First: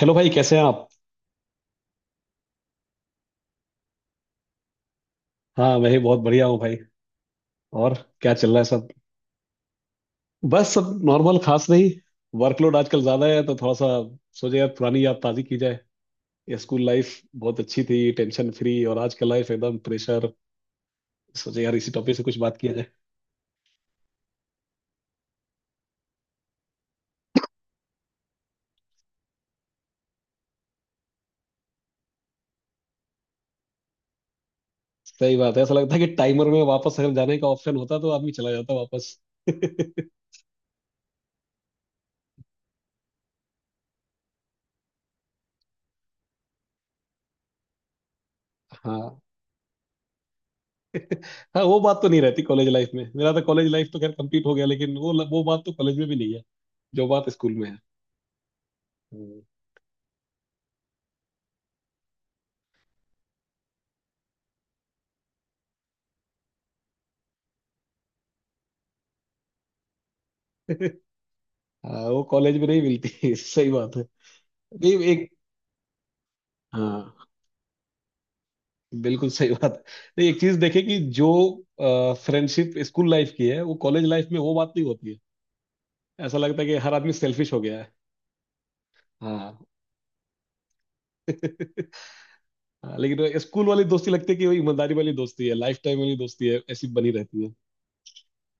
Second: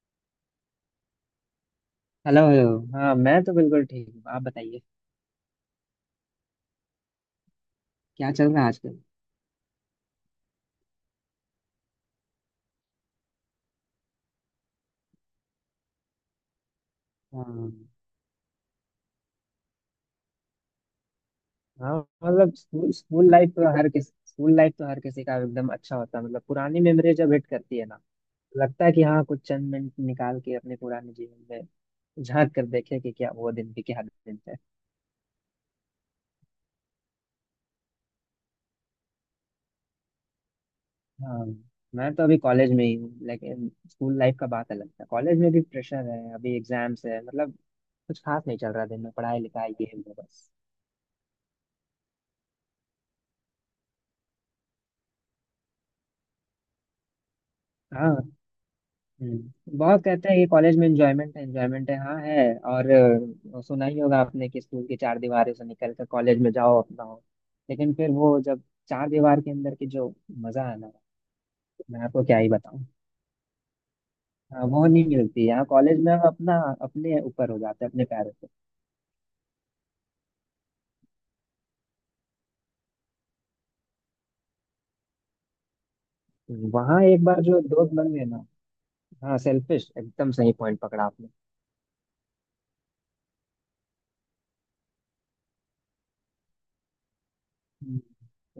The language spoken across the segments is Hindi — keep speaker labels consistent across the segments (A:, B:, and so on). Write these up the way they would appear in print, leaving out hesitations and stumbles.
A: हेलो भाई, कैसे हैं आप।
B: हेलो हेलो हाँ, मैं तो बिल्कुल ठीक हूँ। आप बताइए,
A: हाँ मैं ही बहुत बढ़िया हूँ भाई। और
B: क्या
A: क्या चल
B: चल
A: रहा
B: रहा
A: है
B: है
A: सब।
B: आजकल?
A: बस सब नॉर्मल, खास नहीं। वर्कलोड आजकल ज्यादा है तो थोड़ा सा सोचे यार, पुरानी याद ताजी की जाए। ये स्कूल लाइफ बहुत
B: हाँ।
A: अच्छी थी, टेंशन फ्री, और आज का लाइफ एकदम प्रेशर। सोचे यार इसी
B: हाँ।
A: टॉपिक से कुछ
B: मतलब
A: बात किया जाए।
B: स्कूल स्कूल लाइफ तो हर किस स्कूल लाइफ तो हर किसी का एकदम अच्छा होता है। मतलब पुरानी मेमोरी जब हिट करती है ना, लगता है कि हाँ, कुछ चंद मिनट निकाल के अपने पुराने जीवन में झांक कर देखे कि क्या वो दिन भी क्या दिन थे।
A: सही बात है, ऐसा लगता है कि टाइमर में वापस अगर जाने का ऑप्शन होता तो आदमी चला जाता वापस।
B: हाँ। मैं तो अभी कॉलेज में ही हूँ, लेकिन स्कूल लाइफ का बात अलग था। कॉलेज में भी प्रेशर है, अभी एग्जाम्स है। मतलब कुछ खास नहीं चल रहा, दिन में
A: हाँ।
B: पढ़ाई लिखाई ये है वो बस।
A: हाँ, वो बात तो नहीं रहती कॉलेज लाइफ में। मेरा तो कॉलेज लाइफ तो खैर कंप्लीट हो गया, लेकिन वो बात तो कॉलेज में भी नहीं है जो बात स्कूल में है।
B: हाँ।
A: हम्म।
B: हम्म। बहुत कहते हैं कि कॉलेज में एंजॉयमेंट है एंजॉयमेंट है, हाँ है। और सुना ही होगा आपने कि स्कूल की चार दीवारों से निकल कर कॉलेज में जाओ अपना हो। लेकिन फिर वो जब चार दीवार के अंदर की जो मजा है ना, मैं
A: हाँ, वो
B: आपको क्या ही
A: कॉलेज में नहीं
B: बताऊं।
A: मिलती। सही बात है।
B: हाँ, वो
A: नहीं
B: नहीं
A: एक।
B: मिलती। यहाँ कॉलेज में हम अपना
A: हाँ,
B: अपने ऊपर हो जाते हैं, अपने पैरों पे।
A: बिल्कुल सही बात है। नहीं एक चीज देखे कि जो फ्रेंडशिप स्कूल लाइफ की है वो कॉलेज लाइफ में वो बात नहीं होती है। ऐसा लगता है कि हर
B: वहाँ
A: आदमी
B: एक बार
A: सेल्फिश हो
B: जो
A: गया है।
B: दोस्त बन गए ना। हाँ,
A: हाँ।
B: सेल्फिश, एकदम सही पॉइंट पकड़ा आपने।
A: हाँ, लेकिन स्कूल वाली दोस्ती लगती है कि वही ईमानदारी वाली दोस्ती है, लाइफ टाइम वाली दोस्ती है, ऐसी बनी रहती है।
B: हम्म।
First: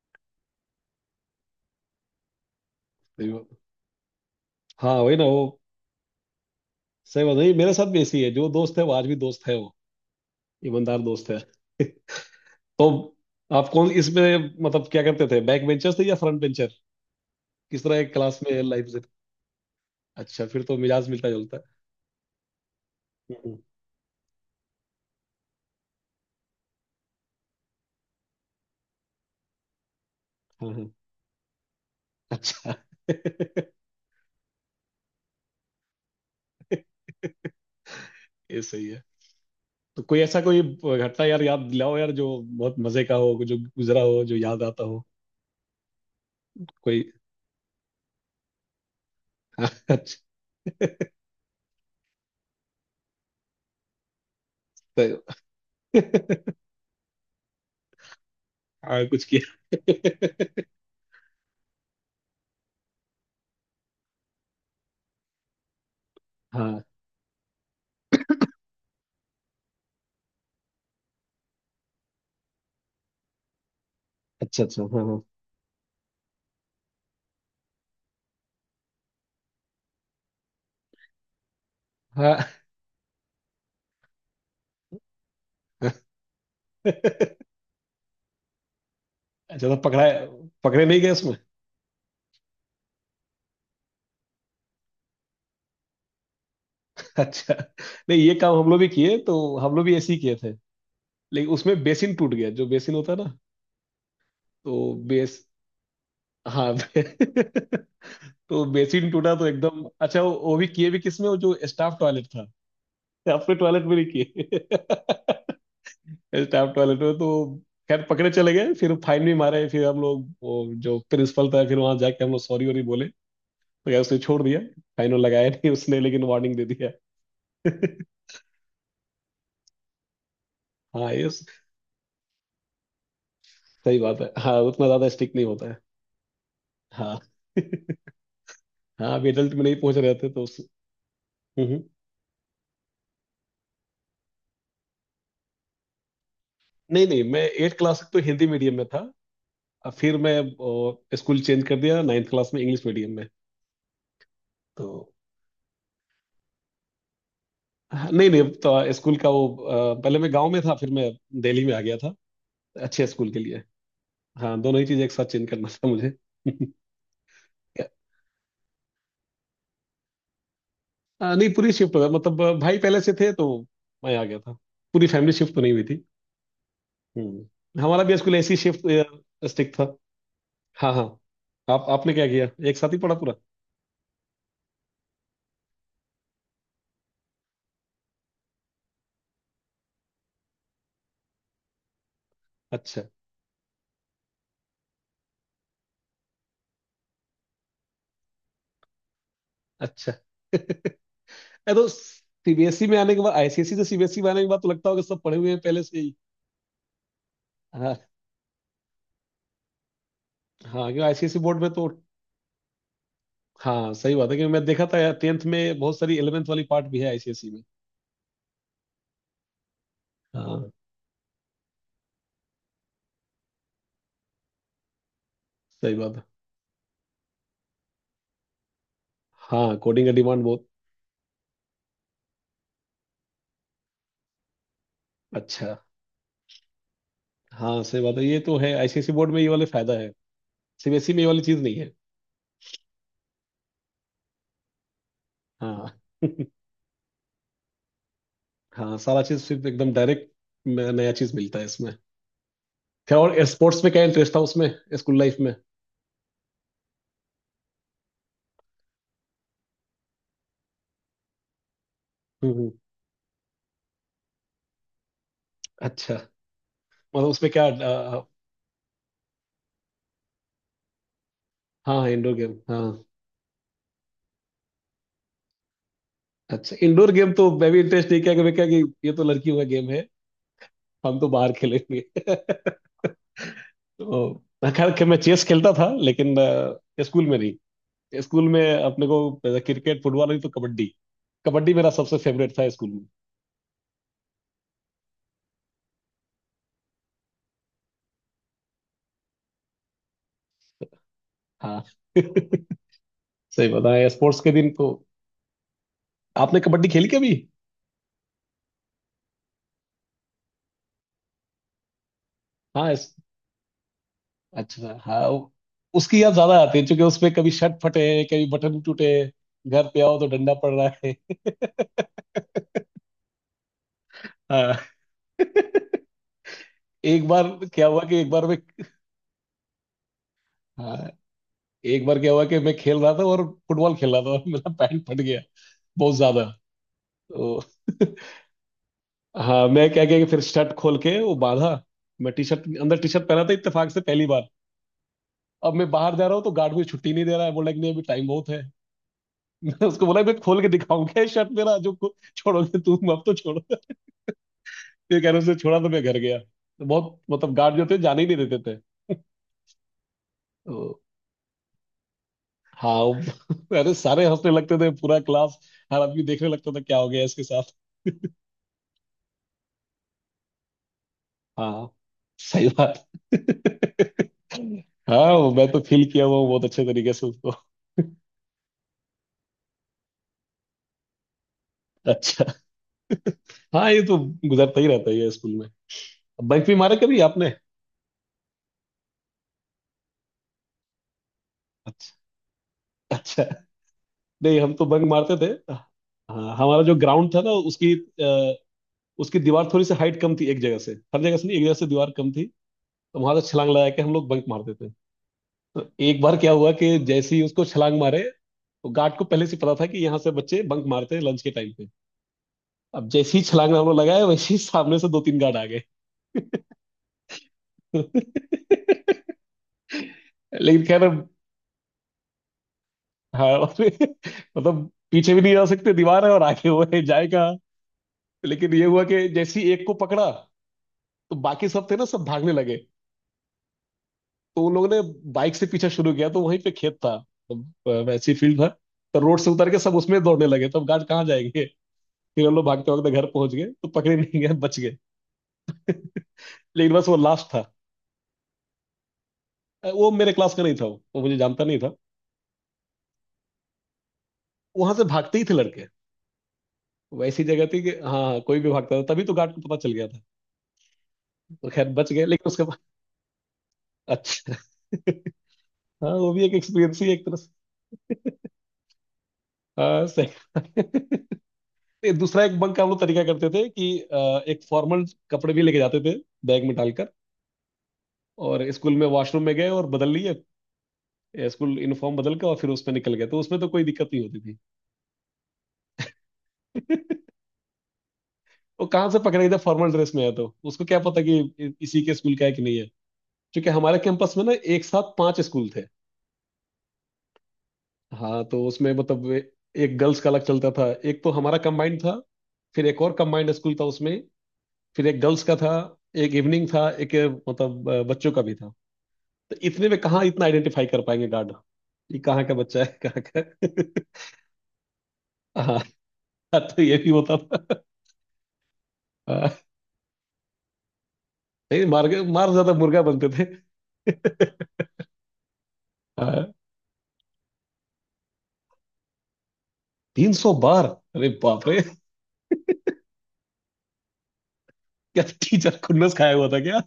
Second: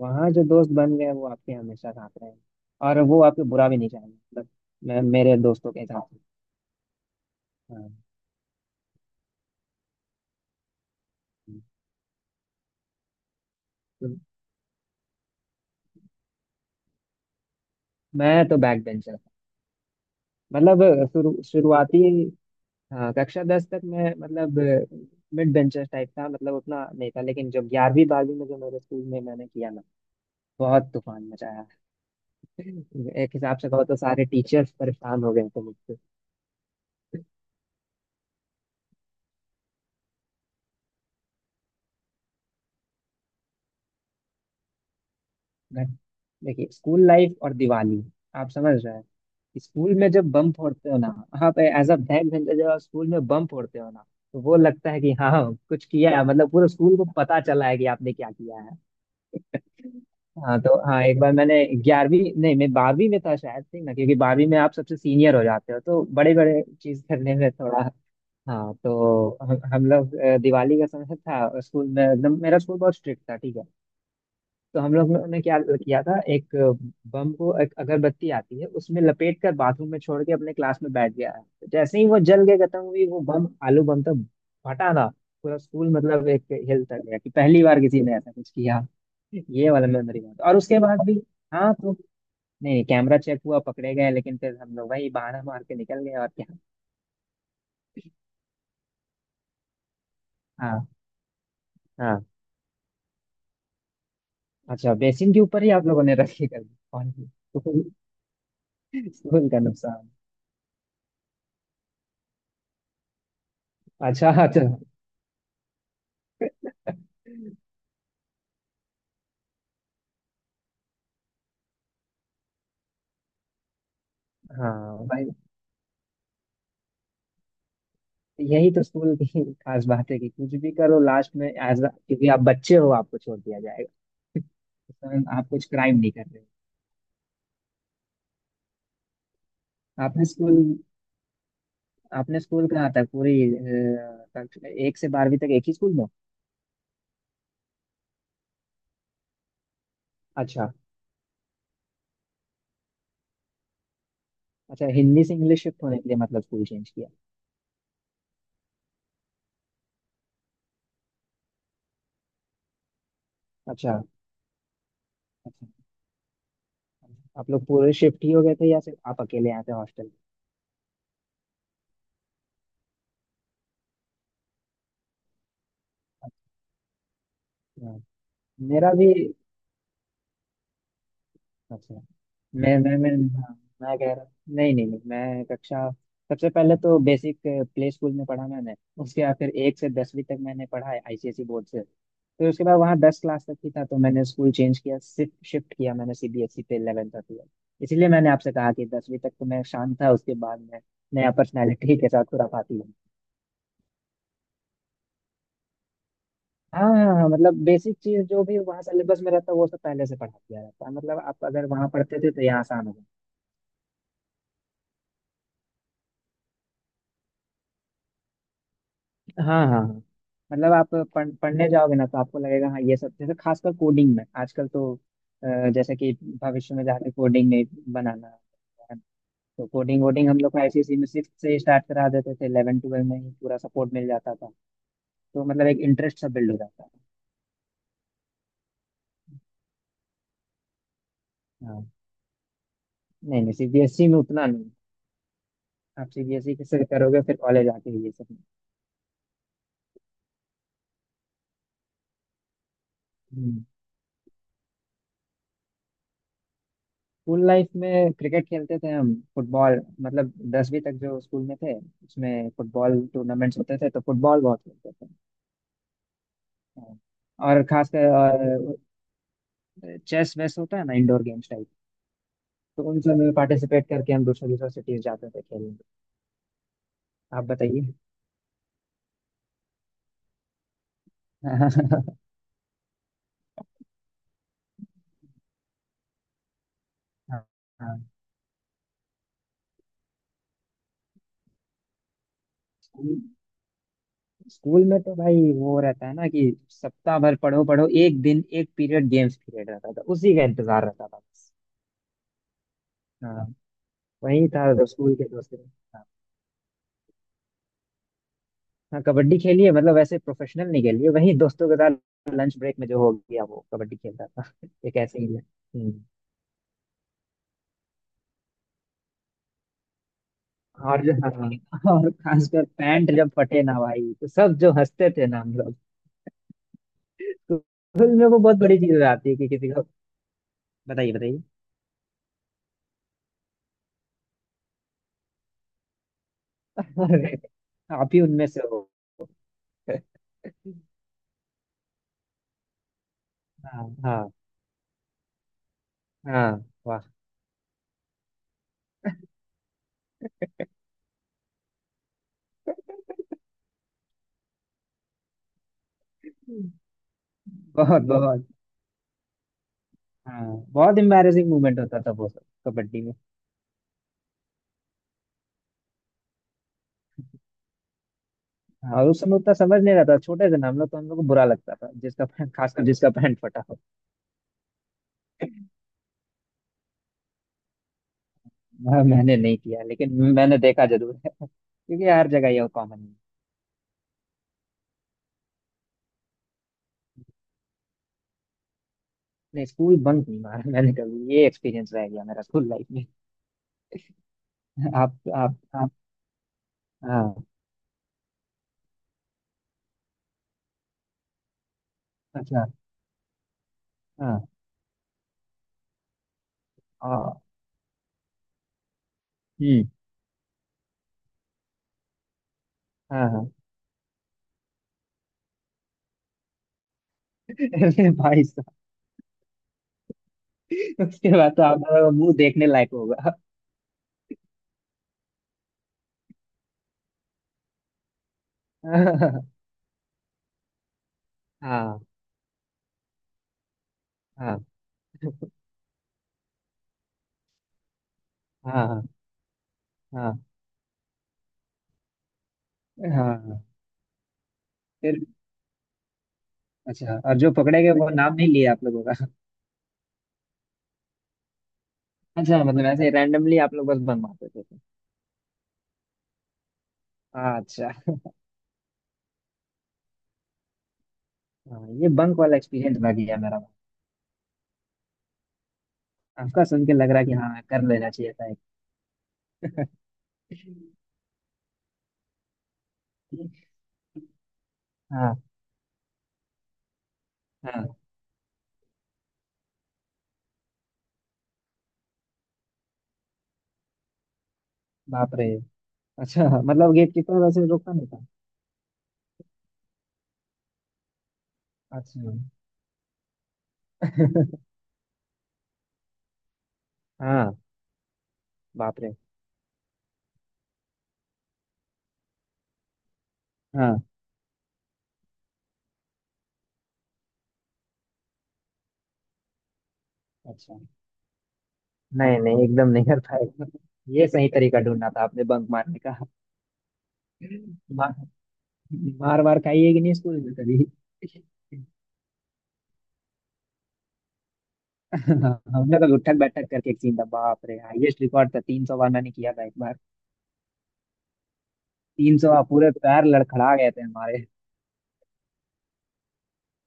B: वहाँ जो दोस्त बन गए वो आपके हमेशा साथ रहेंगे, और वो
A: सही
B: आपको
A: बात।
B: बुरा भी नहीं चाहेंगे। मतलब
A: हाँ
B: मैं
A: वही ना
B: मेरे
A: वो।
B: दोस्तों के साथ।
A: सही बात है, ये मेरे साथ
B: हाँ।
A: भी ऐसी है, जो दोस्त है वो आज भी दोस्त है, वो ईमानदार दोस्त है।
B: तो
A: तो आप कौन इसमें, मतलब क्या करते थे, बैक बेंचर थे या फ्रंट बेंचर, किस तरह एक
B: मैं
A: क्लास
B: तो
A: में
B: बैक
A: लाइफ।
B: बेंचर था।
A: अच्छा, फिर तो
B: मतलब
A: मिजाज मिलता
B: शुरू
A: जुलता है।
B: शुरुआती हाँ, कक्षा
A: हम्म।
B: दस तक मैं मतलब मिड बेंचर टाइप था। मतलब उतना नहीं था, लेकिन जो 11वीं 12वीं में जो मेरे स्कूल में मैंने किया ना,
A: हाँ हाँ।
B: बहुत तूफान मचाया।
A: अच्छा।
B: एक हिसाब से कहो तो सारे टीचर्स परेशान हो गए थे मुझसे।
A: ये सही है। तो कोई ऐसा कोई घटना यार याद दिलाओ यार, जो बहुत मजे का हो, जो गुजरा हो, जो याद आता हो।
B: मैं- देखिए,
A: कोई।
B: स्कूल लाइफ और दिवाली, आप समझ रहे हैं।
A: हाँ,
B: स्कूल में
A: अच्छा।
B: जब बम फोड़ते हो ना, आप एज अ बैक बेंचर जब आप स्कूल में बम फोड़ते हो ना, तो वो लगता है कि
A: तो-
B: हाँ कुछ किया है। मतलब पूरे स्कूल को पता चला है कि आपने क्या किया।
A: हाँ कुछ किया।
B: हाँ तो हाँ, एक बार मैंने 11वीं नहीं, मैं 12वीं में था शायद, ठीक ना? क्योंकि 12वीं में आप सबसे सीनियर हो जाते हो, तो बड़े बड़े
A: हाँ
B: चीज करने में थोड़ा। हाँ, तो हम लोग दिवाली का समय था, स्कूल में एकदम, मेरा स्कूल बहुत स्ट्रिक्ट था, ठीक है।
A: अच्छा
B: तो
A: अच्छा,
B: हम
A: हाँ
B: लोग
A: हाँ।
B: ने क्या किया था, एक बम को एक अगरबत्ती आती है, उसमें लपेट कर बाथरूम में छोड़ के अपने क्लास में बैठ गया है। तो जैसे ही वो
A: हाँ
B: जल के खत्म हुई, वो बम आलू बम तो फटा ना। पूरा स्कूल मतलब एक हिल तक गया कि पहली बार किसी ने ऐसा कुछ किया।
A: अच्छा,
B: ये
A: तो
B: वाला
A: पकड़ा।
B: मेमोरी बहुत, और उसके
A: पकड़े नहीं
B: बाद
A: गए
B: भी।
A: उसमें।
B: हाँ तो नहीं नहीं, कैमरा चेक हुआ पकड़े गए, लेकिन फिर हम लोग वही बहाना मार के निकल गए और क्या।
A: अच्छा। नहीं, ये काम हम लोग भी किए, तो हम लोग भी ऐसे ही किए थे।
B: हाँ।
A: लेकिन उसमें बेसिन
B: हाँ।
A: टूट गया, जो बेसिन होता है ना। तो
B: अच्छा, बेसिन
A: बेस
B: के ऊपर ही आप लोगों ने रखी कर
A: हाँ।
B: दी कौन सी? स्कूल,
A: तो बेसिन टूटा तो
B: स्कूल का
A: एकदम
B: नुकसान।
A: अच्छा वो भी किए, भी किसमें, वो जो स्टाफ टॉयलेट था। अपने टॉयलेट में नहीं
B: अच्छा।
A: किए। स्टाफ
B: अच्छा।
A: टॉयलेट में, तो खैर पकड़े चले गए, फिर फाइन भी मारे, फिर हम लोग वो जो प्रिंसिपल था फिर वहां जाके हम लोग सॉरी वॉरी बोले तो यार उसने छोड़ दिया।
B: हाँ
A: फाइन
B: भाई,
A: लगाया नहीं उसने, लेकिन वार्निंग दे दिया।
B: यही तो स्कूल की खास बात है कि कुछ भी करो
A: हाँ ये
B: लास्ट में
A: सही
B: एज, क्योंकि आप बच्चे हो आपको छोड़ दिया
A: बात है,
B: जाएगा।
A: हाँ उतना
B: उस
A: ज्यादा
B: समय
A: स्ट्रिक्ट नहीं
B: आप कुछ
A: होता है।
B: क्राइम नहीं कर रहे
A: हाँ। हाँ अभी adult में नहीं पहुंच
B: हो।
A: रहे
B: आपने
A: थे तो उस।
B: स्कूल,
A: हम्म, हम्म।
B: आपने स्कूल कहाँ था, पूरी कक्षा- एक से 12वीं तक एक ही स्कूल में?
A: नहीं नहीं, मैं एट क्लास तक तो हिंदी मीडियम में था। अब फिर मैं
B: अच्छा।
A: वो, स्कूल चेंज कर दिया नाइन्थ क्लास में इंग्लिश मीडियम में। तो
B: अच्छा, हिंदी से इंग्लिश शिफ्ट होने के लिए मतलब स्कूल चेंज किया।
A: हाँ, नहीं नहीं तो स्कूल का वो पहले मैं गांव में था, फिर मैं दिल्ली में आ गया था अच्छे स्कूल के लिए।
B: अच्छा।
A: हाँ, दोनों ही चीज़ एक साथ चेंज करना
B: अच्छा,
A: था मुझे।
B: आप लोग पूरे शिफ्ट ही हो गए थे या सिर्फ आप अकेले आए थे हॉस्टल?
A: नहीं, पूरी शिफ्ट हो गया, मतलब भाई पहले से थे तो मैं आ गया था, पूरी फैमिली शिफ्ट तो नहीं हुई थी। हम्म,
B: अच्छा,
A: हमारा भी स्कूल ऐसी शिफ्ट
B: मेरा भी।
A: स्टिक था। हाँ हाँ। आप
B: अच्छा,
A: आपने क्या किया,
B: मैं
A: एक साथ
B: मैं
A: ही
B: मैं
A: पढ़ा पूरा।
B: हाँ, मैं कह रहा, नहीं नहीं नहीं, मैं कक्षा, सबसे पहले तो बेसिक प्ले स्कूल में पढ़ा मैंने। उसके बाद फिर एक से 10वीं तक मैंने पढ़ा है आईसीएसई बोर्ड से। फिर उसके बाद वहाँ
A: अच्छा
B: 10 क्लास तक ही था, तो मैंने स्कूल चेंज किया, शिफ्ट शिफ्ट किया मैंने, सीबीएसई पे 11 तक किया। इसलिए मैंने आपसे कहा कि 10वीं तक तो मैं शांत था,
A: अच्छा।
B: उसके बाद मैं
A: अरे
B: नया
A: तो
B: पर्सनैलिटी के साथ खुराफाती
A: सीबीएसई
B: हूँ।
A: में आने के बाद, आईसीएसई से सीबीएसई में आने के बाद तो लगता होगा सब पढ़े हुए हैं पहले से ही।
B: हाँ हाँ हाँ, मतलब बेसिक
A: हाँ
B: चीज जो भी वहाँ सिलेबस में रहता है वो सब पहले से पढ़ा दिया रहता
A: हाँ
B: है।
A: क्यों,
B: मतलब
A: आईसीएसई
B: आप
A: बोर्ड
B: अगर
A: में तो
B: वहाँ पढ़ते थे तो यहाँ आसान हो।
A: हाँ सही बात है, क्योंकि मैं देखा था यार टेंथ में बहुत सारी 11th वाली पार्ट भी है आईसीएसई में।
B: हाँ हाँ हाँ।
A: हाँ
B: मतलब आप पढ़ने जाओगे ना तो आपको लगेगा हाँ ये सब, जैसे खासकर कोडिंग में आजकल तो,
A: सही
B: जैसे कि
A: बात है।
B: भविष्य में जाके कोडिंग में बनाना है। तो
A: हाँ,
B: कोडिंग
A: कोडिंग का
B: वोडिंग हम
A: डिमांड
B: लोग को
A: बहुत।
B: आईसीएसई में 6 से स्टार्ट करा देते थे, 11 12 में ही पूरा सपोर्ट मिल जाता था। तो मतलब
A: अच्छा,
B: एक इंटरेस्ट सा बिल्ड हो जाता है।
A: हाँ सही बात है ये तो है, आईसीएसई बोर्ड में ये वाले फायदा है, सीबीएसई में ये वाली चीज नहीं है।
B: हाँ, नहीं नहीं सीबीएसई में उतना नहीं।
A: हाँ।
B: आप सीबीएसई से करोगे फिर कॉलेज आके ये सब।
A: हाँ, सारा चीज सिर्फ एकदम डायरेक्ट, नया चीज मिलता है इसमें। क्या और स्पोर्ट्स में क्या इंटरेस्ट था उसमें, स्कूल लाइफ में।
B: स्कूल लाइफ में क्रिकेट खेलते थे हम, फुटबॉल मतलब 10वीं तक जो स्कूल में थे, उसमें
A: हम्म हम्म,
B: फुटबॉल टूर्नामेंट्स होते थे तो फुटबॉल बहुत खेलते थे।
A: अच्छा।
B: हाँ।
A: मतलब उसमें
B: और
A: क्या।
B: खासकर, और चेस वेस होता है ना, इंडोर गेम्स टाइप,
A: हाँ हाँ, इंडोर गेम
B: तो उन
A: हाँ।
B: सब में पार्टिसिपेट करके हम दूसरे दूसरे सिटीज जाते थे खेलने।
A: अच्छा, इंडोर गेम
B: आप
A: तो मैं भी
B: बताइए।
A: इंटरेस्ट नहीं किया, कि मैं क्या कि ये तो लड़कियों का गेम है, हम तो बाहर खेलेंगे।
B: हाँ।
A: तो खैर कि मैं चेस खेलता था, लेकिन स्कूल में नहीं।
B: हाँ।
A: स्कूल में अपने को क्रिकेट फुटबॉल, नहीं तो कबड्डी। कबड्डी मेरा सबसे फेवरेट था स्कूल में।
B: स्कूल, स्कूल में तो भाई वो रहता है ना कि सप्ताह भर पढ़ो पढ़ो, एक दिन एक पीरियड गेम्स पीरियड रहता था, उसी का इंतजार रहता था बस।
A: हाँ। सही
B: हाँ,
A: बताया स्पोर्ट्स
B: वही
A: के दिन
B: था जो
A: को।
B: स्कूल के दोस्त। हाँ।
A: आपने कबड्डी खेली कभी।
B: हाँ, कबड्डी खेली है, मतलब वैसे प्रोफेशनल नहीं खेली है, वही दोस्तों के साथ लंच ब्रेक में
A: हाँ
B: जो हो
A: इस,
B: गया वो कबड्डी खेलता था। एक
A: अच्छा
B: ऐसे
A: हाँ
B: ही है। हम्म।
A: उसकी याद ज्यादा आती है, क्योंकि उसमें कभी शर्ट फटे कभी बटन टूटे, घर पे आओ तो डंडा पड़ रहा
B: और
A: है।
B: जो हाँ, और खासकर पैंट जब फटे ना भाई, तो सब जो
A: हाँ।
B: हंसते थे ना हम लोग।
A: एक बार
B: तो
A: क्या हुआ
B: स्कूल
A: कि
B: में
A: एक
B: वो
A: बार मैं।
B: बहुत बड़ी चीज आती है कि किसी को।
A: हाँ।
B: बताइए बताइए।
A: एक बार क्या हुआ कि मैं खेल रहा था, और फुटबॉल खेल रहा था, और मेरा पैंट फट गया बहुत ज्यादा।
B: अरे,
A: तो
B: आप ही उनमें से हो।
A: हाँ मैं क्या किया कि फिर शर्ट खोल के वो बांधा, मैं टी शर्ट अंदर टी शर्ट पहना था
B: हाँ
A: इत्तेफाक से पहली
B: हाँ
A: बार। अब मैं बाहर जा रहा हूँ तो
B: हाँ,
A: गार्ड मुझे
B: वाह।
A: छुट्टी नहीं दे रहा है, बोला कि नहीं अभी टाइम बहुत है। मैं उसको बोला मैं खोल के दिखाऊंगा शर्ट मेरा जो छोड़ोगे तुम अब, तो छोड़ो। ये कह रहे, उसने छोड़ा तो मैं घर गया। तो बहुत मतलब गार्ड जो थे
B: बहुत
A: जाने ही नहीं
B: बहुत,
A: देते थे।
B: हाँ बहुत
A: तो
B: एम्बैरेसिंग मोमेंट होता था वो सब।
A: हाँ।
B: कबड्डी में।
A: वो- अरे सारे हंसने लगते थे पूरा क्लास, हर आदमी देखने लगता था क्या हो गया इसके साथ।
B: हाँ, उस समय उतना समझ नहीं रहा था, छोटे थे ना हम लोग, तो हम लोग को बुरा लगता
A: हाँ
B: था जिसका पैंट,
A: सही
B: खासकर
A: बात।
B: जिसका पैंट फटा हो।
A: हाँ वो मैं तो फील किया हुआ हूँ बहुत अच्छे तरीके से उसको।
B: मैंने नहीं किया, लेकिन मैंने देखा जरूर है। क्योंकि हर
A: अच्छा
B: जगह ये कॉमन है।
A: हाँ, ये तो गुजरता ही रहता है ये स्कूल में। बंक भी मारा कभी आपने।
B: नहीं, स्कूल बंक नहीं मारा। मैंने कभी, ये एक्सपीरियंस रह
A: अच्छा
B: गया मेरा स्कूल लाइफ में।
A: अच्छा, नहीं हम तो बंक
B: आप
A: मारते थे।
B: आप आप
A: हाँ, हमारा जो ग्राउंड था
B: हाँ।
A: ना उसकी उसकी दीवार थोड़ी सी हाइट कम थी एक जगह से, हर जगह से नहीं, एक जगह से दीवार कम थी।
B: अच्छा।
A: तो वहां से छलांग लगा के हम लोग
B: हाँ।
A: बंक मारते थे। तो एक बार क्या हुआ कि
B: आ,
A: जैसे ही उसको छलांग मारे, तो गार्ड को पहले से पता था
B: हम्म।
A: कि यहाँ से बच्चे बंक मारते हैं लंच के टाइम पे। अब
B: हाँ।
A: जैसे ही
B: हाँ।
A: छलांग हम लोग लगाए वैसे ही सामने से दो तीन गार्ड आ गए।
B: अरे भाई साहब,
A: लेकिन खैर अब-
B: उसके बाद तो आप लोगों का मुंह देखने लायक होगा।
A: हाँ। मतलब पीछे भी नहीं जा सकते दीवार है, और आगे वो है जाएगा। लेकिन ये हुआ कि
B: हाँ।
A: जैसे ही एक को पकड़ा, तो बाकी सब थे
B: हाँ
A: ना सब भागने लगे। तो उन लोगों ने बाइक से पीछा शुरू किया, तो वहीं पे खेत था, तो वैसी फील्ड था,
B: हाँ
A: तो रोड से उतर के सब उसमें
B: हाँ
A: दौड़ने लगे, तब तो गार्ड कहाँ जाएंगे। फिर हम लोग भागते भागते
B: हाँ
A: घर पहुंच
B: हाँ।
A: गए, तो पकड़े नहीं गए, बच गए।
B: फिर
A: लेकिन बस वो
B: अच्छा, और
A: लास्ट
B: जो
A: था।
B: पकड़े गए वो नाम नहीं लिया आप लोगों?
A: वो मेरे क्लास का नहीं था, वो मुझे जानता नहीं था।
B: अच्छा, मतलब ऐसे रैंडमली आप लोग बस बंक मारते थे?
A: वहां से भागते ही थे लड़के, वो ऐसी जगह थी कि
B: अच्छा।
A: हाँ हाँ, कोई भी भागता था, तभी तो गार्ड को पता चल गया था। तो
B: हाँ,
A: खैर
B: ये
A: बच गए,
B: बंक
A: लेकिन
B: वाला
A: उसके बाद।
B: एक्सपीरियंस रह गया मेरा।
A: अच्छा। हाँ वो भी एक
B: आपका सुन के
A: एक्सपीरियंस ही
B: लग
A: है
B: रहा
A: एक
B: है कि
A: तरह से।
B: हाँ, कर लेना चाहिए था एक।
A: हाँ सही। दूसरा एक बंक का हम लोग तरीका करते थे कि एक फॉर्मल
B: हाँ।
A: कपड़े भी लेके जाते थे बैग में डालकर,
B: हाँ।
A: और स्कूल में वॉशरूम में गए और बदल लिए, स्कूल यूनिफॉर्म बदल के और फिर उसमें निकल गए, तो उसमें तो कोई दिक्कत नहीं होती थी।
B: बाप रे। अच्छा, मतलब गेट कीपर वैसे रोकता नहीं था?
A: वो कहाँ से पकड़े गए थे, फॉर्मल ड्रेस में है तो उसको क्या पता कि इसी के
B: अच्छा।
A: स्कूल का है कि नहीं है। क्योंकि हमारे कैंपस में ना एक साथ 5 स्कूल थे।
B: हाँ,
A: हाँ तो उसमें
B: बाप रे।
A: मतलब एक गर्ल्स का अलग चलता था, एक तो हमारा कंबाइंड था, फिर एक और कंबाइंड स्कूल था
B: हाँ।
A: उसमें, फिर एक गर्ल्स का था, एक इवनिंग था, एक मतलब बच्चों का भी था। तो इतने में कहाँ इतना
B: अच्छा,
A: आइडेंटिफाई कर पाएंगे गार्ड, ये
B: नहीं
A: कहाँ का
B: नहीं,
A: बच्चा
B: एकदम
A: है
B: नहीं कर
A: कहाँ का।
B: पाएगा। ये सही तरीका ढूंढना था आपने बंक मारने का।
A: हाँ तो ये भी होता था।
B: मार मार
A: हाँ,
B: मार खाई है कि नहीं स्कूल में कभी?
A: नहीं मार के, मार ज्यादा मुर्गा बनते थे।
B: हाँ, हम लोग उठक
A: हाँ,
B: बैठक करके एक सीन था, बाप रे हाईएस्ट रिकॉर्ड था 300 बार मैंने किया था एक बार।
A: 300 बार, अरे बाप रे,
B: 300 बार, पूरे पैर लड़खड़ा गए थे हमारे।
A: क्या टीचर खुन्नस खाया हुआ था क्या।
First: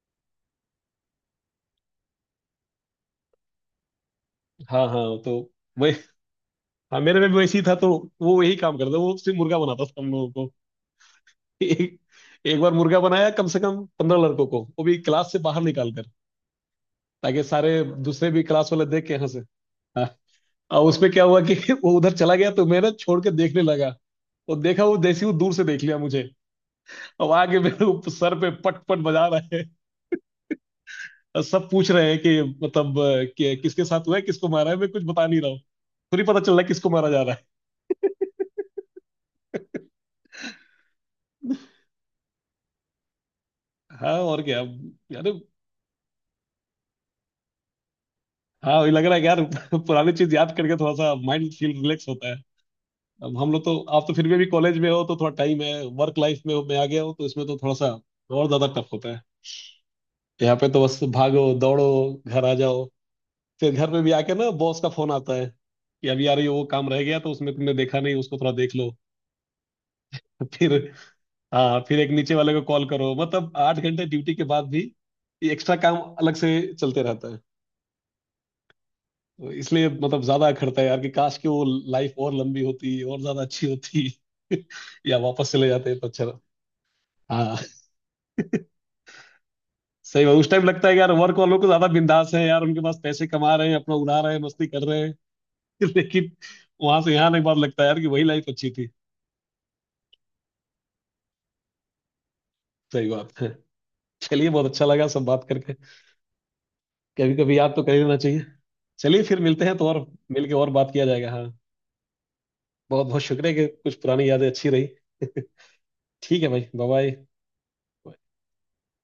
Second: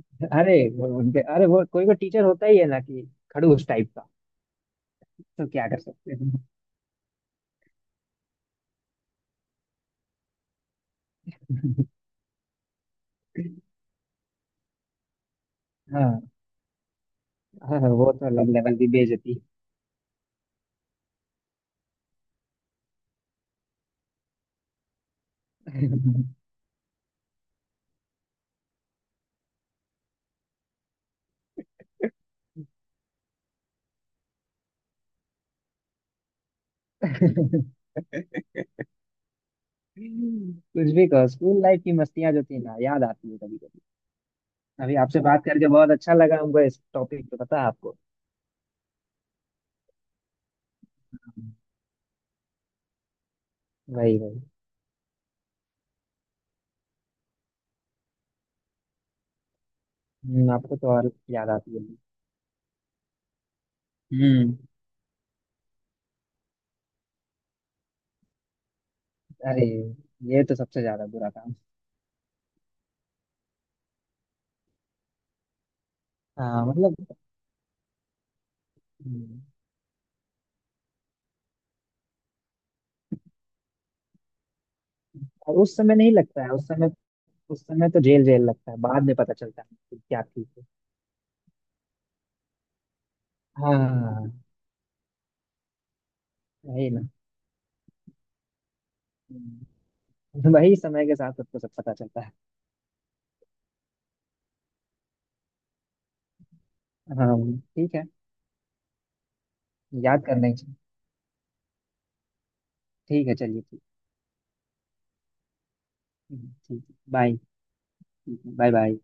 B: अरे वो उनके, अरे वो कोई कोई टीचर होता ही है ना कि खड़ूस टाइप का,
A: हाँ हाँ, तो
B: तो क्या कर
A: वही।
B: सकते हैं।
A: हाँ मेरे में भी वैसे ही था, तो वो यही काम करता, वो सिर्फ मुर्गा बनाता था हम लोगों को। एक, एक बार मुर्गा बनाया कम से कम 15 लड़कों को, वो भी क्लास से बाहर निकाल कर
B: हाँ।
A: ताकि
B: हाँ,
A: सारे
B: वो तो
A: दूसरे भी
B: अलग
A: क्लास
B: लेवल
A: वाले
B: की
A: देख के यहाँ से।
B: बेइज्जती।
A: हाँ और उसमें क्या हुआ कि वो उधर चला गया तो मैं ना छोड़ के देखने लगा, और देखा, वो जैसे ही वो दूर से देख लिया मुझे, अब आगे मेरे ऊपर सर पे पट पट बजा रहा है। और सब पूछ रहे हैं कि मतलब किसके साथ हुआ है, किसको मारा है, मैं कुछ बता नहीं रहा हूँ, खुद ही पता चल रहा है किसको मारा जा रहा है।
B: कुछ भी कहो, स्कूल लाइफ की मस्तियां जो थी ना, याद आती है कभी कभी।
A: हाँ और क्या
B: अभी आपसे
A: यार।
B: बात करके बहुत अच्छा लगा हमको इस टॉपिक पे, पता है आपको।
A: हाँ वही लग रहा है कि यार पुरानी चीज याद करके थोड़ा सा माइंड
B: हम्म,
A: फील रिलैक्स होता है। अब हम लोग तो, आप तो
B: वही
A: फिर भी
B: वही।
A: अभी कॉलेज में हो तो थोड़ा टाइम है, वर्क लाइफ में हो, मैं आ गया हूँ तो इसमें तो थोड़ा सा और ज्यादा टफ होता है। यहाँ पे
B: आपको
A: तो
B: तो
A: बस
B: और
A: भागो
B: याद आती है।
A: दौड़ो, घर आ जाओ, फिर घर पे भी आके ना
B: हम्म
A: बॉस का फोन आता है कि अभी यार ये वो काम रह गया तो उसमें तुमने देखा नहीं उसको थोड़ा देख लो।
B: अरे, ये तो सबसे
A: फिर
B: ज्यादा बुरा काम।
A: हाँ, फिर एक नीचे वाले को कॉल करो, मतलब 8 घंटे ड्यूटी के बाद भी एक्स्ट्रा काम अलग से
B: हाँ मतलब।
A: चलते रहता है।
B: हम्म,
A: तो इसलिए मतलब ज्यादा अखरता है यार कि काश कि वो लाइफ और लंबी होती और ज्यादा अच्छी होती। या वापस
B: और
A: चले
B: उस
A: जाते
B: समय
A: तो
B: नहीं
A: अच्छा।
B: लगता है उस समय।
A: हाँ
B: उस समय तो जेल जेल लगता है, बाद में पता चलता है कि क्या
A: सही बात,
B: ठीक
A: उस
B: है।
A: टाइम लगता है कि यार वर्क वालों को ज्यादा बिंदास है यार, उनके पास पैसे कमा रहे हैं, अपना उड़ा
B: हाँ,
A: रहे हैं, मस्ती कर रहे हैं। लेकिन
B: वही
A: वहां
B: ना।
A: से यहाँ एक बार लगता है यार कि वही लाइफ अच्छी थी।
B: हम्म, वही, समय के साथ सबको सब पता चलता है।
A: सही बात है। चलिए, बहुत अच्छा लगा सब बात करके, कभी
B: हाँ।
A: कभी याद तो कर
B: ठीक
A: ही
B: है,
A: लेना चाहिए। चलिए फिर मिलते हैं, तो और
B: याद करना
A: मिलके
B: ही
A: और
B: चाहिए।
A: बात किया जाएगा हाँ। बहुत बहुत
B: ठीक है,
A: शुक्रिया
B: चलिए
A: कि
B: ठीक।
A: कुछ पुरानी यादें अच्छी रही। ठीक है भाई,
B: ठीक
A: बाय
B: है,
A: बाय।
B: बाय। Bye bye.